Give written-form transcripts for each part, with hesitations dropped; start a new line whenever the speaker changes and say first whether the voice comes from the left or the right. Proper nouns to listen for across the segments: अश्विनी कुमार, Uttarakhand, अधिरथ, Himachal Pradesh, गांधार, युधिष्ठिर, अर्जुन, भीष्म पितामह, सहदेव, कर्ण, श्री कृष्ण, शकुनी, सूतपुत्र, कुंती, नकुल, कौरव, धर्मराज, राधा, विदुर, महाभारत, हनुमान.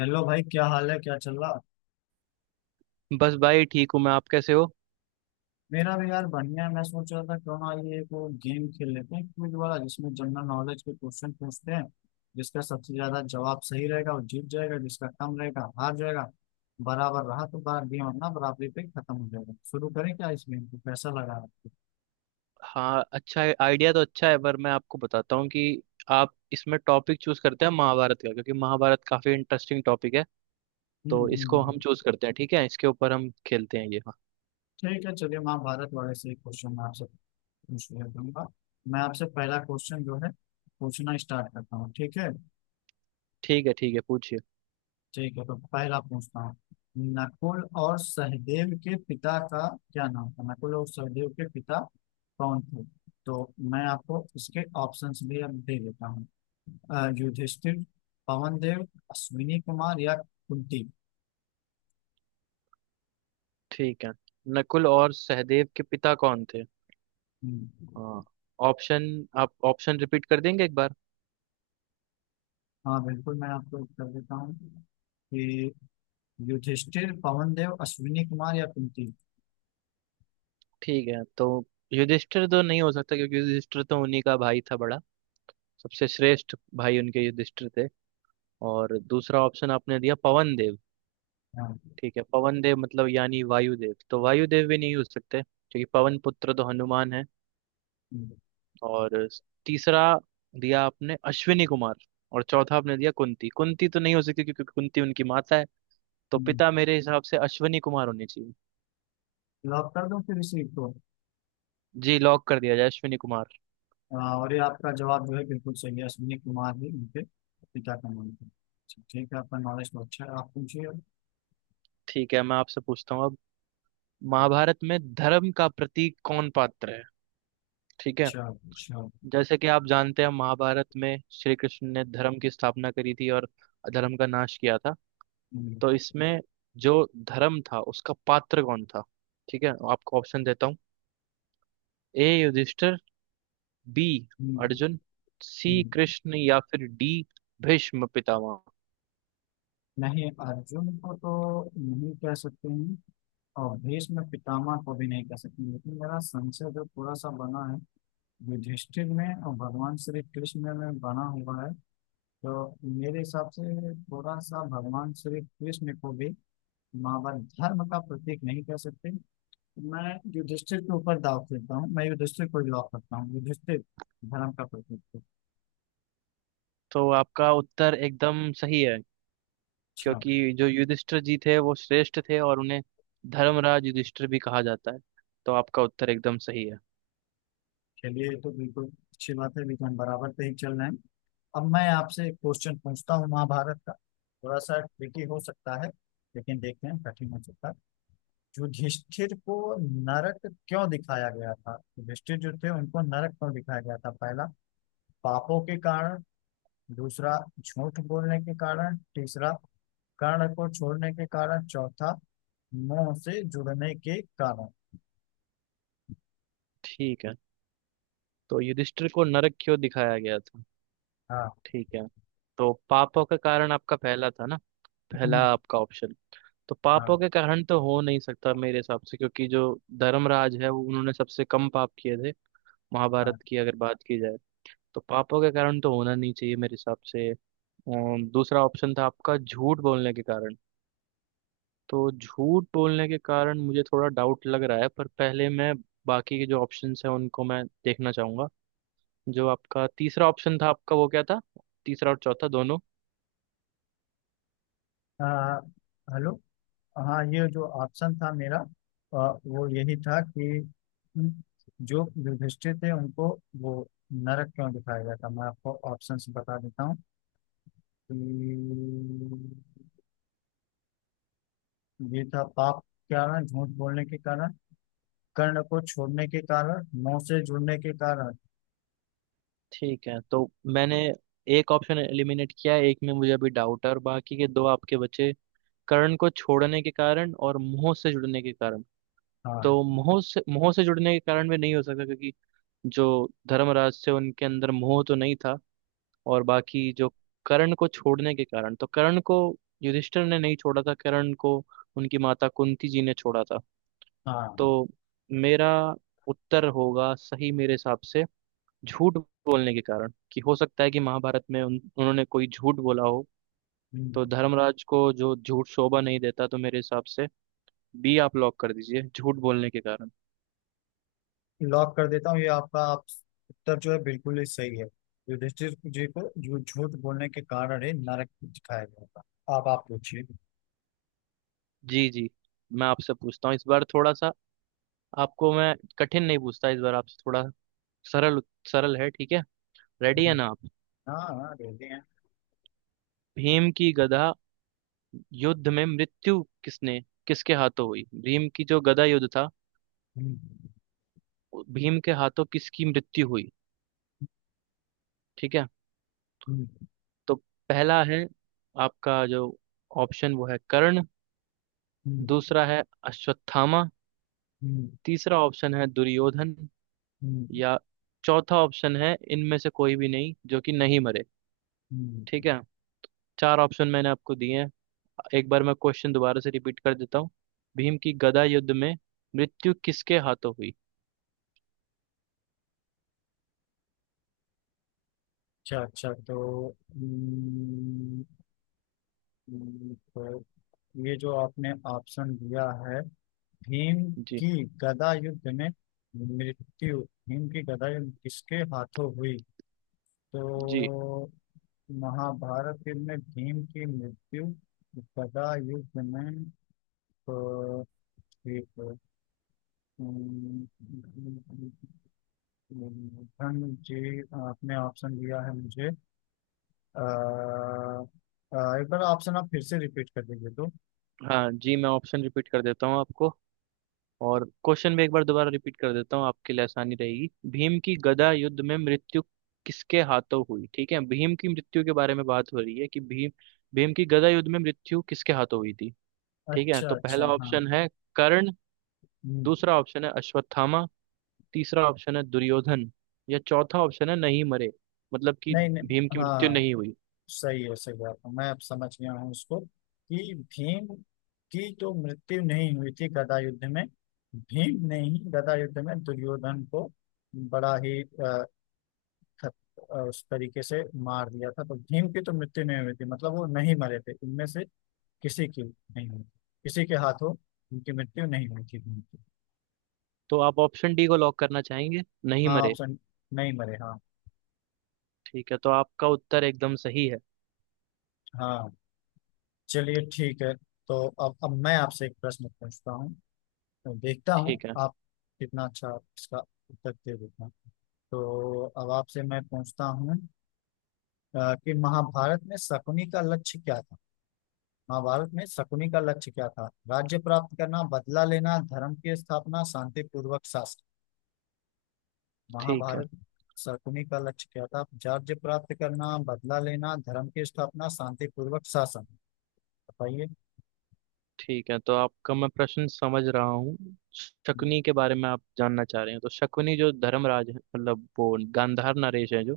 left: Hello भाई, क्या हाल है, क्या चल रहा।
right: बस भाई ठीक हूँ। मैं आप कैसे हो?
left: मेरा भी यार बढ़िया है। मैं सोच रहा था क्यों ना ये को गेम खेल लेते हैं, क्विज वाला जिसमें जनरल नॉलेज के क्वेश्चन पूछते हैं। जिसका सबसे ज्यादा जवाब सही रहेगा वो जीत जाएगा, जिसका कम रहेगा हार जाएगा। बराबर रहा तो बार गेम अपना बराबरी पे खत्म हो जाएगा। शुरू करें क्या इस गेम को? कैसा लगा आपको?
right: हाँ, अच्छा है। आइडिया तो अच्छा है पर मैं आपको बताता हूँ कि आप इसमें टॉपिक चूज करते हैं महाभारत का, क्योंकि महाभारत काफी इंटरेस्टिंग टॉपिक है।
left: हम्म,
right: तो इसको हम चूज करते हैं, ठीक है? इसके ऊपर हम खेलते हैं ये। हाँ,
left: ठीक है, चलिए महाभारत वाले से एक क्वेश्चन मैं आपसे पूछ लेता हूँ। मैं आपसे पहला क्वेश्चन जो है पूछना स्टार्ट करता हूँ, ठीक है।
right: ठीक है, ठीक है, पूछिए।
left: ठीक है, तो पहला पूछता हूँ। नकुल और सहदेव के पिता का क्या नाम था? नकुल और सहदेव के पिता कौन थे? तो मैं आपको इसके ऑप्शंस भी अब दे देता हूँ। युधिष्ठिर, पवन देव, अश्विनी कुमार या कुंती।
right: ठीक है, नकुल और सहदेव के पिता कौन थे?
left: हम्म।
right: हाँ, ऑप्शन, आप ऑप्शन रिपीट कर देंगे एक बार?
left: हाँ बिल्कुल, मैं आपको उत्तर देता हूँ कि युधिष्ठिर, पवन देव, अश्विनी कुमार या कुंती।
right: ठीक है, तो युधिष्ठिर तो नहीं हो सकता, क्योंकि युधिष्ठिर तो उन्हीं का भाई था, बड़ा सबसे श्रेष्ठ भाई उनके युधिष्ठिर थे। और दूसरा ऑप्शन आपने दिया पवन।
left: हाँ।
right: ठीक है, पवन देव मतलब यानी वायुदेव, तो वायुदेव भी नहीं हो सकते, क्योंकि पवन पुत्र तो हनुमान है।
left: हम्म,
right: और तीसरा दिया आपने अश्विनी कुमार। और चौथा आपने दिया कुंती, कुंती तो नहीं हो सकती क्योंकि कुंती उनकी माता है। तो
left: हम्म।
right: पिता मेरे हिसाब से अश्विनी कुमार होने चाहिए।
left: लॉक कर दूं फिर इसी को?
right: जी, लॉक कर दिया जाए अश्विनी कुमार।
left: हाँ, और ये आपका जवाब जो है बिल्कुल सही है, अश्विनी कुमार ही उनके पिता का नाम था। अच्छा, ठीक है, आपका नॉलेज तो अच्छा है, आप पूछिए।
right: ठीक है, मैं आपसे पूछता हूँ अब, महाभारत में धर्म का प्रतीक कौन पात्र है? ठीक है।
left: अच्छा, अच्छा।
right: जैसे कि आप जानते हैं महाभारत में श्री कृष्ण ने धर्म की स्थापना करी थी और अधर्म का नाश किया था। तो
left: हम्म,
right: इसमें जो धर्म था उसका पात्र कौन था? ठीक है, आपको ऑप्शन देता हूँ। ए युधिष्ठिर, बी
left: हम्म,
right: अर्जुन, सी
left: हम्म।
right: कृष्ण, या फिर डी भीष्म पितामह।
left: नहीं, अर्जुन को तो नहीं कह सकते हैं, और भीष्म पितामह को भी नहीं कह सकते, लेकिन मेरा संशय जो थोड़ा सा बना है युधिष्ठिर में और भगवान श्री कृष्ण में बना हुआ है। तो मेरे हिसाब से थोड़ा सा भगवान श्री कृष्ण को भी मां धर्म का प्रतीक नहीं कह सकते। मैं युधिष्ठिर के ऊपर दाव खेलता हूँ, मैं युधिष्ठिर को लॉक करता हूँ, युधिष्ठिर धर्म का प्रतीक है।
right: तो आपका उत्तर एकदम सही है,
left: अच्छा।
right: क्योंकि जो युधिष्ठिर जी थे वो श्रेष्ठ थे और उन्हें धर्मराज युधिष्ठिर भी कहा जाता है। तो आपका उत्तर एकदम सही है।
left: चलिए ये तो बिल्कुल अच्छी बात है लेकिन बराबर पे ही चल रहे हैं। अब मैं आपसे एक क्वेश्चन पूछता हूँ महाभारत का। थोड़ा सा ट्रिकी हो सकता है, लेकिन देखते हैं, कठिन हो सकता है। युधिष्ठिर को नरक क्यों दिखाया गया था? युधिष्ठिर जो थे उनको नरक क्यों दिखाया गया था? पहला पापों के कारण, दूसरा झूठ बोलने के कारण, तीसरा कर्ण को छोड़ने के कारण, चौथा मोह से जुड़ने के कारण।
right: ठीक है, तो युधिष्ठिर को नरक क्यों दिखाया गया था?
left: हाँ।
right: ठीक है, तो पापों का कारण आपका पहला था ना, पहला
left: हम्म।
right: आपका ऑप्शन। तो
left: हाँ,
right: पापों के कारण तो हो नहीं सकता मेरे हिसाब से, क्योंकि जो धर्मराज है वो, उन्होंने सबसे कम पाप किए थे,
left: हाँ।
right: महाभारत की अगर बात की जाए। तो पापों के कारण तो होना नहीं चाहिए मेरे हिसाब से। दूसरा ऑप्शन था आपका झूठ बोलने के कारण। तो झूठ बोलने के कारण मुझे थोड़ा डाउट लग रहा है, पर पहले मैं बाकी के जो ऑप्शंस हैं उनको मैं देखना चाहूंगा। जो आपका तीसरा ऑप्शन था, आपका वो क्या था? तीसरा और चौथा दोनों।
left: आ, हेलो। हाँ, ये जो ऑप्शन था मेरा, वो यही था कि जो युधिष्ठिर थे उनको वो नरक क्यों दिखाया गया था। मैं आपको ऑप्शंस बता देता हूँ कि ये था पाप के कारण, झूठ बोलने के कारण, कर्ण को छोड़ने के कारण, मोह से जुड़ने के कारण।
right: ठीक है, तो मैंने एक ऑप्शन एलिमिनेट किया है, एक में मुझे अभी डाउट है, और बाकी के दो आपके बचे कर्ण को छोड़ने के कारण और मोह से जुड़ने के कारण। तो
left: हाँ,
right: मोह से जुड़ने के कारण भी नहीं हो सकता, क्योंकि जो धर्मराज थे उनके अंदर मोह तो नहीं था। और बाकी जो कर्ण को छोड़ने के कारण, तो कर्ण को युधिष्ठिर ने नहीं छोड़ा था, कर्ण को उनकी माता कुंती जी ने छोड़ा था।
left: हाँ।
right: तो मेरा उत्तर होगा सही मेरे हिसाब से झूठ बोलने के कारण, कि हो सकता है कि महाभारत में उन्होंने कोई झूठ बोला हो। तो
left: हम्म।
right: धर्मराज को जो झूठ शोभा नहीं देता, तो मेरे हिसाब से बी आप लॉक कर दीजिए, झूठ बोलने के कारण।
left: लॉक कर देता हूँ, ये आपका आप उत्तर जो है बिल्कुल ही सही है। युधिष्ठिर जी को जो झूठ बोलने के कारण ही नरक दिखाया गया था। आप पूछिए।
right: जी जी, मैं आपसे पूछता हूँ इस बार थोड़ा सा, आपको मैं कठिन नहीं पूछता इस बार, आपसे थोड़ा सरल, सरल है, ठीक है? रेडी है
left: हम्म।
right: ना आप?
left: हाँ, हाँ, रेडी हैं।
right: भीम की गदा युद्ध में मृत्यु किसने, किसके हाथों हुई? भीम की जो गदा युद्ध था,
left: हम्म,
right: भीम के हाथों किसकी मृत्यु हुई? ठीक है,
left: हम्म,
right: तो पहला है आपका जो ऑप्शन वो है कर्ण।
left: हम्म,
right: दूसरा है अश्वत्थामा।
left: हम्म,
right: तीसरा ऑप्शन है दुर्योधन।
left: हम्म,
right: या चौथा ऑप्शन है इनमें से कोई भी नहीं, जो कि नहीं मरे।
left: हम्म।
right: ठीक है, चार ऑप्शन मैंने आपको दिए हैं। एक बार मैं क्वेश्चन दोबारा से रिपीट कर देता हूँ। भीम की गदा युद्ध में मृत्यु किसके हाथों हुई?
left: अच्छा, अच्छा, तो ये जो आपने ऑप्शन दिया है। भीम
right: जी।
left: की गदा युद्ध में मृत्यु, भीम की गदा युद्ध किसके हाथों हुई?
right: जी।
left: तो महाभारत युद्ध में भीम की मृत्यु गदा युद्ध में। अ, एक अम, धन जी, आपने ऑप्शन दिया है मुझे। एक बार ऑप्शन आप फिर से रिपीट कर दीजिए तो।
right: हाँ जी, मैं ऑप्शन रिपीट कर देता हूँ आपको, और क्वेश्चन भी एक बार दोबारा रिपीट कर देता हूँ, आपके लिए आसानी रहेगी। भीम की गदा युद्ध में मृत्यु किसके हाथों हुई? ठीक है, भीम की मृत्यु के बारे में बात हो रही है कि भीम, भीम की गदा युद्ध में मृत्यु किसके हाथों हुई थी? ठीक है,
left: अच्छा,
right: तो
left: अच्छा,
right: पहला
left: हाँ।
right: ऑप्शन है कर्ण।
left: हम्म।
right: दूसरा ऑप्शन है अश्वत्थामा। तीसरा ऑप्शन है दुर्योधन। या चौथा ऑप्शन है नहीं मरे, मतलब कि
left: नहीं, नहीं।
right: भीम की मृत्यु
left: हाँ।
right: नहीं हुई।
left: सही है, सही बात है आपका। मैं अब समझ गया हूँ उसको कि भीम की तो मृत्यु नहीं हुई थी गदा युद्ध में। भीम ने ही गदा युद्ध में दुर्योधन को बड़ा ही खत- उस तरीके से मार दिया था। तो भीम की तो मृत्यु नहीं हुई थी, मतलब वो नहीं मरे थे, इनमें से किसी की नहीं हुई, किसी के हाथों उनकी मृत्यु नहीं हुई थी भीम की।
right: तो आप ऑप्शन डी को लॉक करना चाहेंगे, नहीं
left: हाँ,
right: मरे?
left: ऑप्शन नहीं मरे, हाँ।
right: ठीक है, तो आपका उत्तर एकदम सही है।
left: हाँ, चलिए ठीक है। तो अब मैं आपसे एक प्रश्न पूछता हूँ। मैं देखता हूँ
right: ठीक है।
left: आप कितना अच्छा इसका उत्तर दे देते हैं। तो अब आपसे मैं पूछता हूँ कि महाभारत में शकुनी का लक्ष्य क्या था। महाभारत में शकुनी का लक्ष्य क्या था? राज्य प्राप्त करना, बदला लेना, धर्म की स्थापना, शांतिपूर्वक शासन।
right: ठीक है,
left: महाभारत, शकुनी का लक्ष्य क्या था? राज्य प्राप्त करना, बदला लेना, धर्म की स्थापना, शांतिपूर्वक शासन, बताइए।
right: ठीक है, तो आपका मैं प्रश्न समझ रहा हूँ,
left: हम्म,
right: शकुनी के बारे में आप जानना चाह रहे हैं। तो शकुनी जो धर्मराज है मतलब वो गांधार नरेश है, जो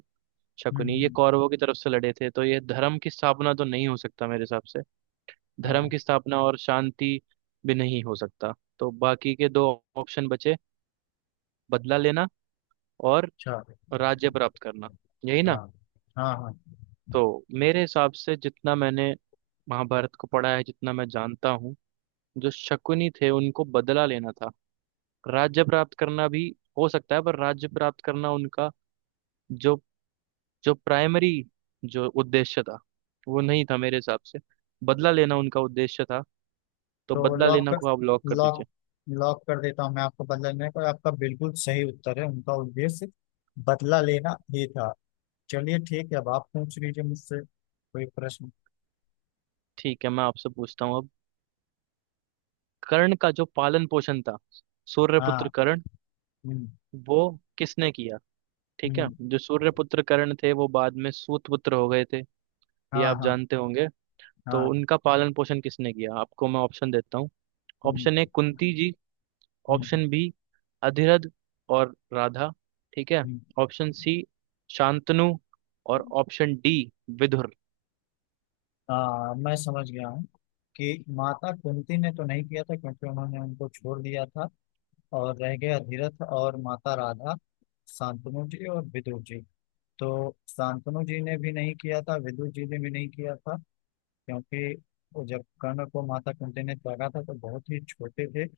left: हम्म,
right: शकुनी ये
left: हम्म।
right: कौरवों की तरफ से लड़े थे। तो ये धर्म की स्थापना तो नहीं हो सकता मेरे हिसाब से। धर्म
left: हाँ,
right: की स्थापना और शांति भी नहीं हो सकता। तो बाकी के दो ऑप्शन बचे, बदला लेना और
left: अच्छा।
right: राज्य प्राप्त करना, यही ना?
left: हाँ, हाँ, हाँ।
right: तो मेरे हिसाब से जितना मैंने महाभारत को पढ़ा है, जितना मैं जानता हूँ, जो शकुनी थे उनको बदला लेना था। राज्य प्राप्त करना भी हो सकता है, पर राज्य प्राप्त करना उनका जो, जो प्राइमरी जो उद्देश्य था, वो नहीं था मेरे हिसाब से। बदला लेना उनका उद्देश्य था। तो
left: तो
right: बदला लेना को आप लॉक कर
left: लॉक
right: दीजिए।
left: लॉक कर देता हूँ मैं आपको, बदला लेने को, आपका बिल्कुल सही उत्तर है, उनका उद्देश्य बदला लेना ही था। चलिए ठीक है, अब आप पूछ लीजिए मुझसे कोई प्रश्न।
right: ठीक है, मैं आपसे पूछता हूँ अब, कर्ण का जो पालन पोषण था, सूर्यपुत्र
left: हाँ।
right: कर्ण,
left: हम्म,
right: वो किसने किया? ठीक है,
left: हम्म।
right: जो सूर्यपुत्र कर्ण थे वो बाद में सूतपुत्र हो गए थे, ये
left: हाँ,
right: आप
left: हाँ,
right: जानते होंगे। तो
left: हाँ।
right: उनका पालन पोषण किसने किया? आपको मैं ऑप्शन देता हूँ। ऑप्शन ए
left: हम्म,
right: कुंती जी।
left: हम्म,
right: ऑप्शन बी अधिरथ और राधा। ठीक है।
left: हम्म।
right: Option C Shantanu. और ऑप्शन डी विदुर।
left: हाँ, मैं समझ गया हूँ कि माता कुंती ने तो नहीं किया था, क्योंकि उन्होंने उनको छोड़ दिया था। और रह गया धीरथ और माता राधा, शांतनु जी और विदुर जी। तो शांतनु जी ने भी नहीं किया था, विदुर जी ने भी नहीं किया था, क्योंकि वो जब कर्ण को माता कुंती ने त्यागा था तो बहुत ही छोटे थे।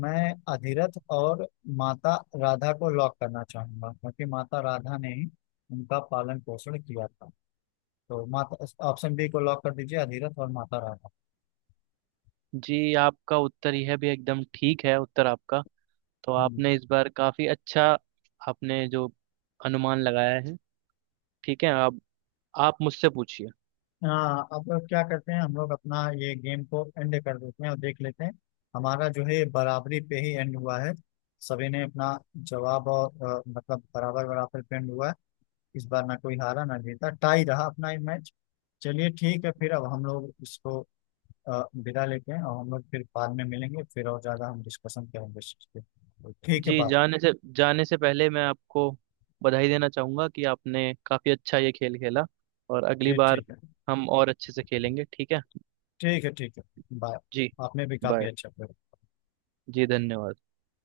left: मैं अधिरथ और माता राधा को लॉक करना चाहूंगा, क्योंकि माता राधा ने ही उनका पालन पोषण किया था। तो माता ऑप्शन बी को लॉक कर दीजिए, अधिरथ और माता राधा।
right: जी, आपका उत्तर यह भी एकदम ठीक है, उत्तर आपका। तो
left: हम्म,
right: आपने इस बार काफी अच्छा, आपने जो अनुमान लगाया है। ठीक है, अब आप मुझसे पूछिए।
left: हाँ। अब क्या करते हैं हम लोग, अपना ये गेम को एंड कर देते हैं और देख लेते हैं। हमारा जो है बराबरी पे ही एंड हुआ है। सभी ने अपना जवाब, और मतलब बराबर बराबर पे एंड हुआ है। इस बार ना कोई हारा ना जीता, टाई रहा अपना ये मैच। चलिए ठीक है, फिर अब हम लोग इसको विदा लेते हैं, और हम लोग फिर बाद में मिलेंगे, फिर और ज्यादा हम डिस्कशन करेंगे इस चीज़ पे। तो ठीक है,
right: जी,
left: बात।
right: जाने से पहले मैं आपको बधाई देना चाहूंगा कि आपने काफी अच्छा ये खेल खेला, और अगली
left: जी
right: बार
left: ठीक है।
right: हम और अच्छे से खेलेंगे, ठीक है?
left: ठीक है, ठीक है, बाय।
right: जी,
left: आपने भी काफी
right: बाय।
left: अच्छा किया।
right: जी धन्यवाद।